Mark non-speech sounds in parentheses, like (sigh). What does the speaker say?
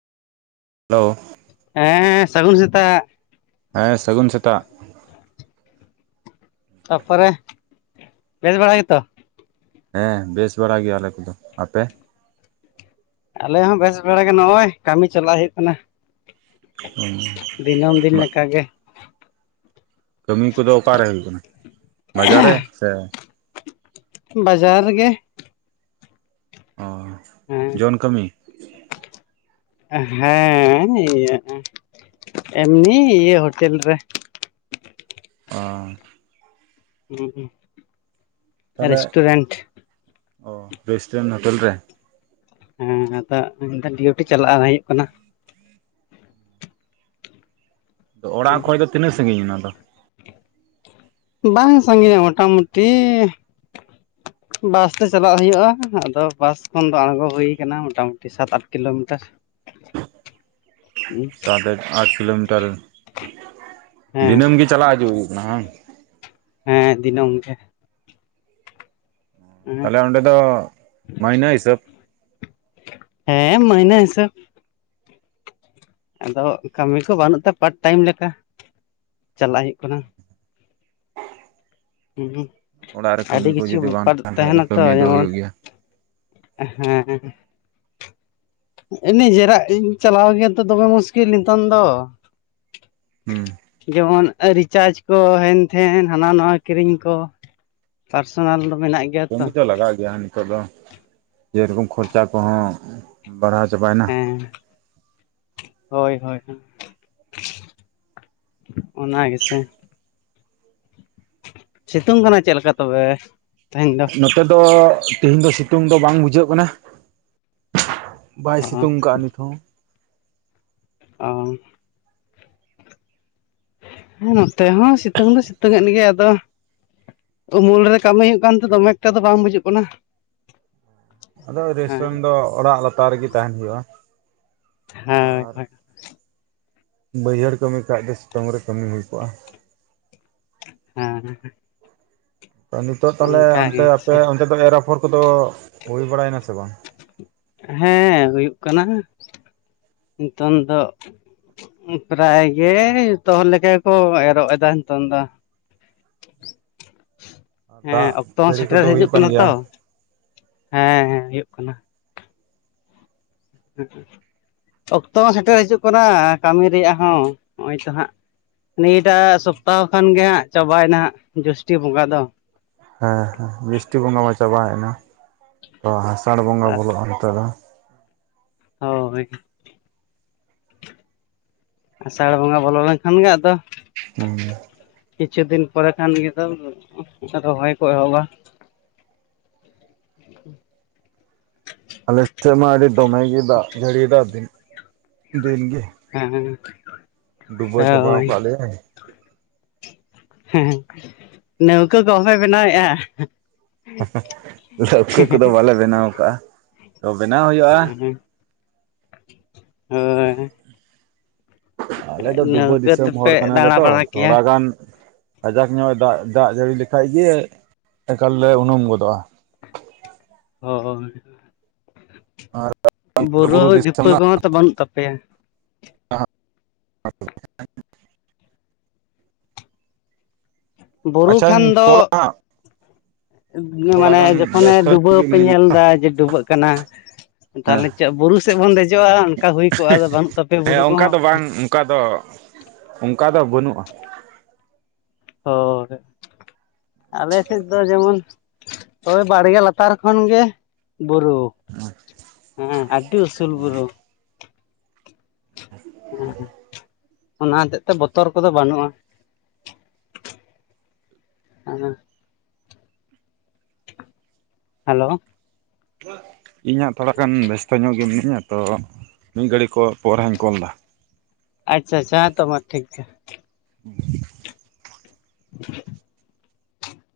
Hello. ᱦᱮᱸ ᱦᱮᱸ ᱥᱟᱹᱜᱩᱱ ᱥᱮᱛᱟᱜ ᱾ ᱦᱮᱸ ᱥᱟᱹᱜᱩᱱ ᱥᱮᱛᱟᱜ ᱾ ᱛᱟᱯᱚᱨᱮ ᱵᱮᱥ ᱵᱟᱲᱟ ᱜᱮᱛᱚ? ᱦᱮᱸ ᱵᱮᱥ ᱵᱟᱲᱟ ᱜᱮᱭᱟ ᱟᱞᱮ ᱠᱚᱫᱚ᱾ ᱟᱯᱮ? ᱟᱞᱮ ᱦᱚᱸ ᱵᱮᱥ ᱵᱮᱲᱟ ᱜᱮ ᱱᱚᱜᱼᱚᱭ ᱠᱟᱹᱢᱤ ᱪᱟᱞᱟᱜ ᱦᱩᱭᱩᱜ ᱠᱟᱱᱟ ᱾ (unintelligible) ᱫᱤᱱᱟᱹᱢ ᱫᱤᱱ ᱞᱮᱠᱟᱜᱮ ᱾ ᱠᱟᱹᱢᱤ ᱠᱚᱫᱚ ᱚᱠᱟᱨᱮ ᱦᱩᱭᱩᱜ ᱠᱟᱱᱟ ᱵᱟᱡᱟᱨ ᱨᱮ ᱥᱮ ᱵᱟᱡᱟᱨ ᱨᱮᱜᱮ ᱾ ᱚ ᱦᱮᱸ ᱡᱚᱱ ᱠᱟᱹᱢᱤ ᱦᱮᱸ ᱤᱭᱟᱹᱜᱼᱟ ᱮᱢᱱᱤ ᱤᱭᱟᱹ ᱦᱳᱴᱮᱞ ᱨᱮ ᱾ ᱚᱸ ᱩᱸ ᱦᱩᱸ ᱾ ᱛᱟᱦᱚᱞᱮ ᱚ ᱨᱮᱥᱴᱩᱨᱮᱱᱴ ᱦᱳᱴᱮᱞ ᱨᱮ? ᱦᱮᱸ ᱟᱫᱚ ᱰᱤᱣᱴᱤ ᱪᱟᱞᱟᱜᱼᱟ ᱦᱩᱭᱩᱜ ᱠᱟᱱᱟ᱾ ᱟᱫᱚ ᱚᱲᱟᱜ ᱠᱷᱚᱡ ᱫᱚ ᱛᱤᱱᱟᱹᱜ ᱥᱟᱺᱜᱤᱧ ᱚᱱᱟ ᱫᱚ? ᱵᱟᱝ ᱥᱟᱸᱜᱤᱧᱟ ᱢᱳᱚᱴᱟᱢᱩᱴᱤ ᱵᱟᱥᱛᱮ ᱪᱟᱞᱟᱜ ᱦᱩᱭᱩᱜᱼᱟ ᱟᱫᱚ ᱵᱟᱥ ᱠᱷᱚᱱ ᱫᱚ ᱟᱬᱜᱚ ᱦᱩᱭᱠᱟᱱᱟ ᱢᱚᱴᱟᱢᱩ ᱥᱟᱛ ᱟᱴ ᱠᱤᱞᱳᱢᱤᱴᱟᱨ᱾ (unintelligible) ᱩᱸ᱾ ᱟᱫᱚ ᱟᱴ ᱠᱤᱞᱳᱢᱤᱴᱟᱨ ᱦᱮᱸ ᱫᱤᱱᱟᱹᱢ ᱜᱮ ᱪᱟᱞᱟᱜ ᱦᱤᱡᱩᱜ ᱦᱩᱭᱩᱜ ᱠᱟᱱᱟ ᱦᱮᱸ ᱵᱟᱝ? ᱦᱮᱸ ᱫᱤᱱᱟᱹᱢ ᱜᱮ᱾ ᱛᱟᱦᱚᱞᱮ ᱚᱸᱰᱮ ᱫᱚ ᱢᱟᱹᱭᱱᱟᱹ ᱦᱤᱥᱟᱹᱵ? ᱦᱮᱸ ᱢᱟᱹᱭᱱᱟᱹ ᱦᱤᱥᱟᱹᱵ᱾ ᱟᱫᱚ ᱠᱟᱹᱢᱤ ᱠᱚ ᱵᱟᱹᱱᱩᱜ ᱛᱮ ᱯᱟᱴ ᱴᱟᱭᱤᱢ ᱞᱮᱠᱟ ᱪᱟᱞᱟᱜ ᱦᱩᱭᱩᱜ ᱠᱟᱱᱟ᱾ ᱦᱩᱸ ᱚᱲᱟᱜ ᱨᱮ ᱠᱟᱹᱢᱤ ᱟᱹᱰᱤ ᱠᱚ ᱠᱤᱪᱷᱩ ᱡᱩᱫᱤ ᱵᱟᱝ ᱵᱮᱯᱟᱨ ᱛᱟᱦᱮᱱ ᱠᱷᱟᱡ ᱫᱚ ᱛᱟᱦᱮᱸᱱᱟ ᱛᱚ ᱠᱟᱹᱢᱤ ᱫᱚ ᱡᱮᱢᱚᱱ ᱦᱩᱭᱩᱜ ᱜᱮᱭᱟ ᱦᱮᱸ᱾ ᱱᱤᱡᱮᱨᱟᱜ ᱤᱧ ᱪᱟᱞᱟᱣ ᱜᱮᱛᱚ ᱫᱚᱢᱮ ᱢᱩᱥᱠᱤᱞ ᱱᱤᱛᱚᱝ ᱫᱚ᱾ ᱦᱩᱸ᱾ ᱡᱮᱢᱚᱱ ᱨᱤᱪᱟᱨᱡ ᱠᱚ ᱦᱮᱱᱼᱛᱷᱦᱮᱱ ᱦᱟᱱᱟ ᱱᱚᱣᱟ ᱠᱤᱨᱤᱧ ᱠᱚ ᱯᱟᱨᱥᱚᱱᱟᱞ ᱫᱚ ᱢᱮᱱᱟᱜ ᱜᱮᱭᱟ ᱛᱚ ᱠᱟᱹᱢᱤ ᱫᱚ ᱞᱟᱜᱟᱜ ᱜᱮᱭᱟ ᱱᱤᱛᱚᱜ ᱫᱚ ᱡᱮᱨᱚᱠᱚᱢ ᱠᱷᱚᱨᱪᱟ ᱠᱚᱦᱚᱸ ᱵᱟᱲᱦᱟᱣ ᱪᱟᱵᱟᱭᱱᱟ᱾ ᱦᱮᱸ ᱦᱳᱭ ᱦᱳᱭ ᱦᱚ ᱚᱱᱟ ᱜᱮᱥᱮ᱾ ᱥᱤᱛᱩᱝ ᱠᱟᱱᱟ ᱪᱮᱫ ᱞᱮᱠᱟ ᱛᱚᱵᱮ ᱛᱮᱦᱮᱧ ᱫᱚ? ᱱᱚᱛᱮ ᱫᱚ ᱛᱤᱦᱤᱧ ᱫᱚ ᱥᱤᱛᱩᱝ ᱫᱚ ᱵᱟᱝ ᱵᱩᱡᱷᱟᱹᱜ ᱠᱟᱱᱟ᱾ ᱵᱟᱭ ᱚ ᱥᱤᱛᱩᱝ ᱠᱟᱜᱼᱟ ᱱᱤᱛᱦᱚᱸ᱾ ᱚ᱾ (unintelligible) ᱱᱚᱛᱮ ᱦᱚᱸ ᱥᱤᱛᱩᱝ ᱫᱚ ᱥᱤᱛᱩᱝ ᱮᱫ ᱜᱮᱭᱟ ᱟᱫᱚ ᱩᱢᱩᱞ ᱨᱮ ᱠᱟᱹᱢᱤ ᱦᱩᱭᱩᱜ ᱠᱟᱱ ᱛᱮ ᱫᱚᱢᱮ ᱮᱠᱴᱟ ᱫᱚ ᱵᱟᱝ ᱵᱩᱡᱩᱜ ᱠᱟᱱᱟ᱾ ᱟᱫᱚ ᱦᱮᱸ ᱨᱮᱥᱴᱩᱨᱮᱱᱴ ᱫᱚ ᱚᱲᱟᱜ ᱞᱟᱛᱟᱨ ᱨᱮᱜᱮ ᱛᱟᱦᱮᱸᱱ ᱦᱩᱭᱩᱜᱼᱟ, ᱦᱳᱭ ᱟᱨ ᱦᱳᱭ ᱵᱟᱹᱭᱦᱟᱹᱲ ᱠᱟᱹᱢᱤ ᱠᱷᱟᱡ ᱫᱚ ᱥᱤᱛᱩᱝ ᱨᱮ ᱠᱟᱹᱢᱤ ᱦᱩᱭ ᱠᱚᱜᱼᱟ᱾ ᱦᱮᱸ ᱦᱮᱸ᱾ ᱱᱤᱛᱚᱜ ᱛᱟᱞᱦᱮ ᱚᱱᱛᱮ ᱜᱮ ᱥᱮ ᱟᱯᱮ ᱚᱱᱛᱮ ᱫᱚ ᱮᱨ ᱟᱯᱷᱚᱨ ᱠᱚᱫᱚ ᱦᱩᱭ ᱵᱟᱲᱟᱭᱮᱱᱟ ᱥᱮ ᱵᱟᱝ? ᱦᱮᱸ ᱦᱩᱭᱩᱜ ᱠᱟᱱᱟ᱾ ᱱᱤᱛᱚᱝ ᱫᱚ ᱩᱸᱜ ᱯᱨᱟᱭ ᱜᱮ ᱡᱷᱚᱛᱚ ᱦᱚᱲ ᱞᱮᱠᱟ ᱜᱮᱠᱚ ᱮᱨᱚᱜ ᱮᱫᱟ ᱱᱤᱛᱚᱝ ᱫᱚ᱾ (unintelligible) ᱦᱮᱸ ᱫᱟᱜ ᱚᱠᱛᱚ ᱦᱚᱸ ᱡᱟᱹᱲᱤ ᱥᱮᱴᱮᱨ ᱠᱚᱫᱚ ᱦᱩᱭᱩᱜ ᱦᱤᱡᱩᱜ ᱠᱟᱱ ᱠᱟᱱᱟ ᱜᱮᱭᱟ ᱛᱚ ᱦᱮᱸ ᱦᱮᱸ ᱦᱩᱭᱩᱜ ᱠᱟᱱᱟ᱾ ᱚᱠᱛᱚ ᱦᱚᱸ ᱥᱮᱴᱮᱨ ᱦᱤᱡᱩᱜ ᱠᱟᱱᱟ ᱠᱟᱹᱢᱤ ᱨᱮᱭᱟᱜ ᱦᱚᱸ ᱱᱚᱜᱼᱚᱭ ᱛᱚ ᱦᱟᱸᱜ ᱱᱤᱭᱟᱹ ᱴᱟᱜ ᱥᱚᱯᱛᱟᱦᱚ ᱠᱷᱟᱱ ᱜᱮ ᱦᱟᱸᱜ ᱪᱟᱵᱟᱭᱱᱟ ᱦᱟᱸᱜ ᱡᱚᱥᱴᱤ ᱵᱚᱸᱜᱟ ᱫᱚ᱾ ᱦᱮᱸ ᱦᱮᱸ ᱡᱤᱥᱴᱤ ᱵᱚᱸᱜᱟ ᱢᱟ ᱪᱟᱵᱟᱭᱮᱱᱟ ᱛᱚ ᱟᱥᱟᱲ ᱵᱚᱸᱜᱟ ᱵᱚᱞᱚᱜᱼᱟ ᱱᱤᱛᱚᱜ ᱫᱚ᱾ ᱦᱚ ᱵᱷᱟᱹᱜᱤ ᱜᱮ᱾ ᱟᱥᱟᱲ ᱵᱚᱸᱜᱟ ᱵᱚᱞᱚ ᱞᱮᱱᱠᱷᱟᱱ ᱜᱮ ᱟᱫᱚ (unintelligible) ᱠᱤᱪᱷᱩ ᱫᱤᱱ ᱯᱚᱨᱮ ᱠᱷᱟᱱ ᱜᱮ ᱫᱚ ᱨᱚᱦᱚᱭ ᱠᱚ ᱮᱦᱚᱵᱟ᱾ ᱟᱞᱮ ᱥᱮᱫ ᱢᱟ ᱟᱹᱰᱤ ᱫᱚᱢᱮ ᱜᱮ ᱫᱟᱜ ᱡᱟᱹᱲᱤᱭ ᱫᱟ ᱫᱤᱱ, ᱫᱤᱱ ᱜᱮ᱾ ᱦᱮᱸ ᱦᱮᱸ᱾ ᱰᱩᱵᱟᱹᱣ ᱪᱟᱵᱟᱣ ᱦᱳᱭ ᱠᱟᱜ ᱞᱮᱭᱟᱭ ᱦᱩᱸ ᱱᱟᱹᱣᱠᱟᱹ ᱠᱚ ᱵᱟᱯᱮ ᱵᱮᱱᱟᱣᱮᱜᱼᱟ? ᱞᱟᱹᱣᱠᱟᱹ ᱠᱚᱫᱚ ᱵᱟᱞᱮ ᱵᱮᱱᱟᱣ ᱠᱟᱜᱼᱟ ᱛᱚ ᱵᱮᱱᱟᱣ ᱦᱩᱭᱩᱜᱼᱟ ᱦᱳᱭ ᱟᱞᱮ ᱫᱚ ᱰᱩᱵᱟᱹ ᱱᱟᱹᱣᱠᱟᱹ ᱫᱤᱥᱚᱢ ᱦᱚᱲ ᱛᱮᱯᱮ ᱠᱟᱱᱟᱞᱮ ᱫᱟᱬᱟ ᱛᱚ ᱵᱟᱲᱟ ᱠᱮᱭᱟ ᱛᱷᱚᱲᱟ ᱜᱟᱱ ᱠᱟᱡᱟᱠ ᱧᱚᱜ ᱫᱟᱜᱽ ᱫᱟᱜᱽ ᱡᱟᱹᱲᱤ ᱞᱮᱠᱟᱡ ᱜᱤ ᱮᱠᱟᱞ ᱞᱮ ᱩᱱᱩᱢ ᱜᱚᱫᱚᱜᱼᱟ ᱦᱳᱭ ᱟᱨ ᱵᱩᱨᱩ ᱫᱷᱤᱯᱟᱹ ᱠᱚᱦᱚᱸ ᱛᱚ ᱵᱟᱹᱱᱩᱜ ᱛᱟᱯᱮᱭᱟ ᱚᱸᱦᱚᱸᱜ (inaudible) ᱵᱩᱨᱩ ᱠᱷᱟᱱ ᱟᱪᱪᱷᱟᱧ ᱫᱚ ᱠᱚᱞᱟ ᱦᱟᱸᱜ ᱛᱷᱚᱲᱟ ᱢᱟᱱᱮ ᱜᱟᱱ ᱡᱚᱠᱷᱚᱱᱮ ᱵᱮᱥᱛᱚ ᱧᱚᱜ ᱰᱩᱵᱟᱹᱣ ᱜᱮ ᱯᱮ ᱢᱤᱱᱟᱹᱧᱟ ᱧᱮᱞᱫᱟ ᱡᱮ ᱰᱩᱵᱟᱹᱜ ᱠᱟᱱᱟ ᱦᱮᱸ ᱛᱟᱦᱞᱮ ᱪᱮᱜ ᱵᱩᱨᱩ ᱥᱮᱜ ᱵᱚᱱ ᱫᱮᱡᱚᱜᱼᱟ ᱚᱱᱠᱟ ᱦᱩᱭ ᱠᱚᱜᱼᱟ ᱟᱫᱚ ᱵᱟᱹᱱᱩᱜ ᱛᱟᱯᱮᱭᱟ ᱵᱩᱨᱩ ᱦᱮᱸ ᱚᱱᱠᱟ ᱠᱚᱦᱚᱸ ᱫᱚ ᱵᱟᱝ ᱚᱱᱠᱟ ᱫᱚ ᱚᱱᱠᱟ ᱫᱚ ᱵᱟᱹᱱᱩᱜᱼᱟ ᱦᱚᱭ ᱟᱞᱮ ᱥᱮᱫ ᱫᱚ ᱡᱮᱢᱚᱱ ᱳᱭ ᱵᱟᱲᱜᱮ ᱞᱟᱛᱟᱨ ᱠᱷᱚᱱ ᱜᱮ ᱵᱩᱨᱩ ᱦᱮᱸ ᱟᱹᱰᱤ ᱩᱥᱩᱞ ᱵᱩᱨᱩ ᱦᱮᱸ ᱚᱱᱟ ᱦᱚᱛᱮᱜ ᱛᱮ ᱵᱚᱛᱚᱨ ᱠᱚᱫᱚ ᱵᱟᱹᱱᱩᱜᱼᱟ ᱦᱮᱸ ᱦᱟᱞᱳ ᱤᱧ ᱦᱟᱸᱜ ᱛᱷᱚᱲᱟ ᱜᱟᱱ ᱵᱮᱥᱛᱚ ᱧᱚᱜ ᱜᱮ ᱢᱤᱱᱟᱹᱧᱟ ᱛᱚ ᱢᱤᱫ ᱜᱷᱟᱹᱲᱤᱠ ᱯᱚᱨᱮ ᱦᱟᱸᱜ ᱤᱧ ᱠᱚᱞ ᱫᱟ ᱟᱪᱪᱷᱟ ᱟᱪᱪᱷᱟ ᱦᱮᱸ ᱛᱚ ᱢᱟ ᱴᱷᱤᱠ ᱜᱮᱭᱟ (unintelligible) (unintelligible)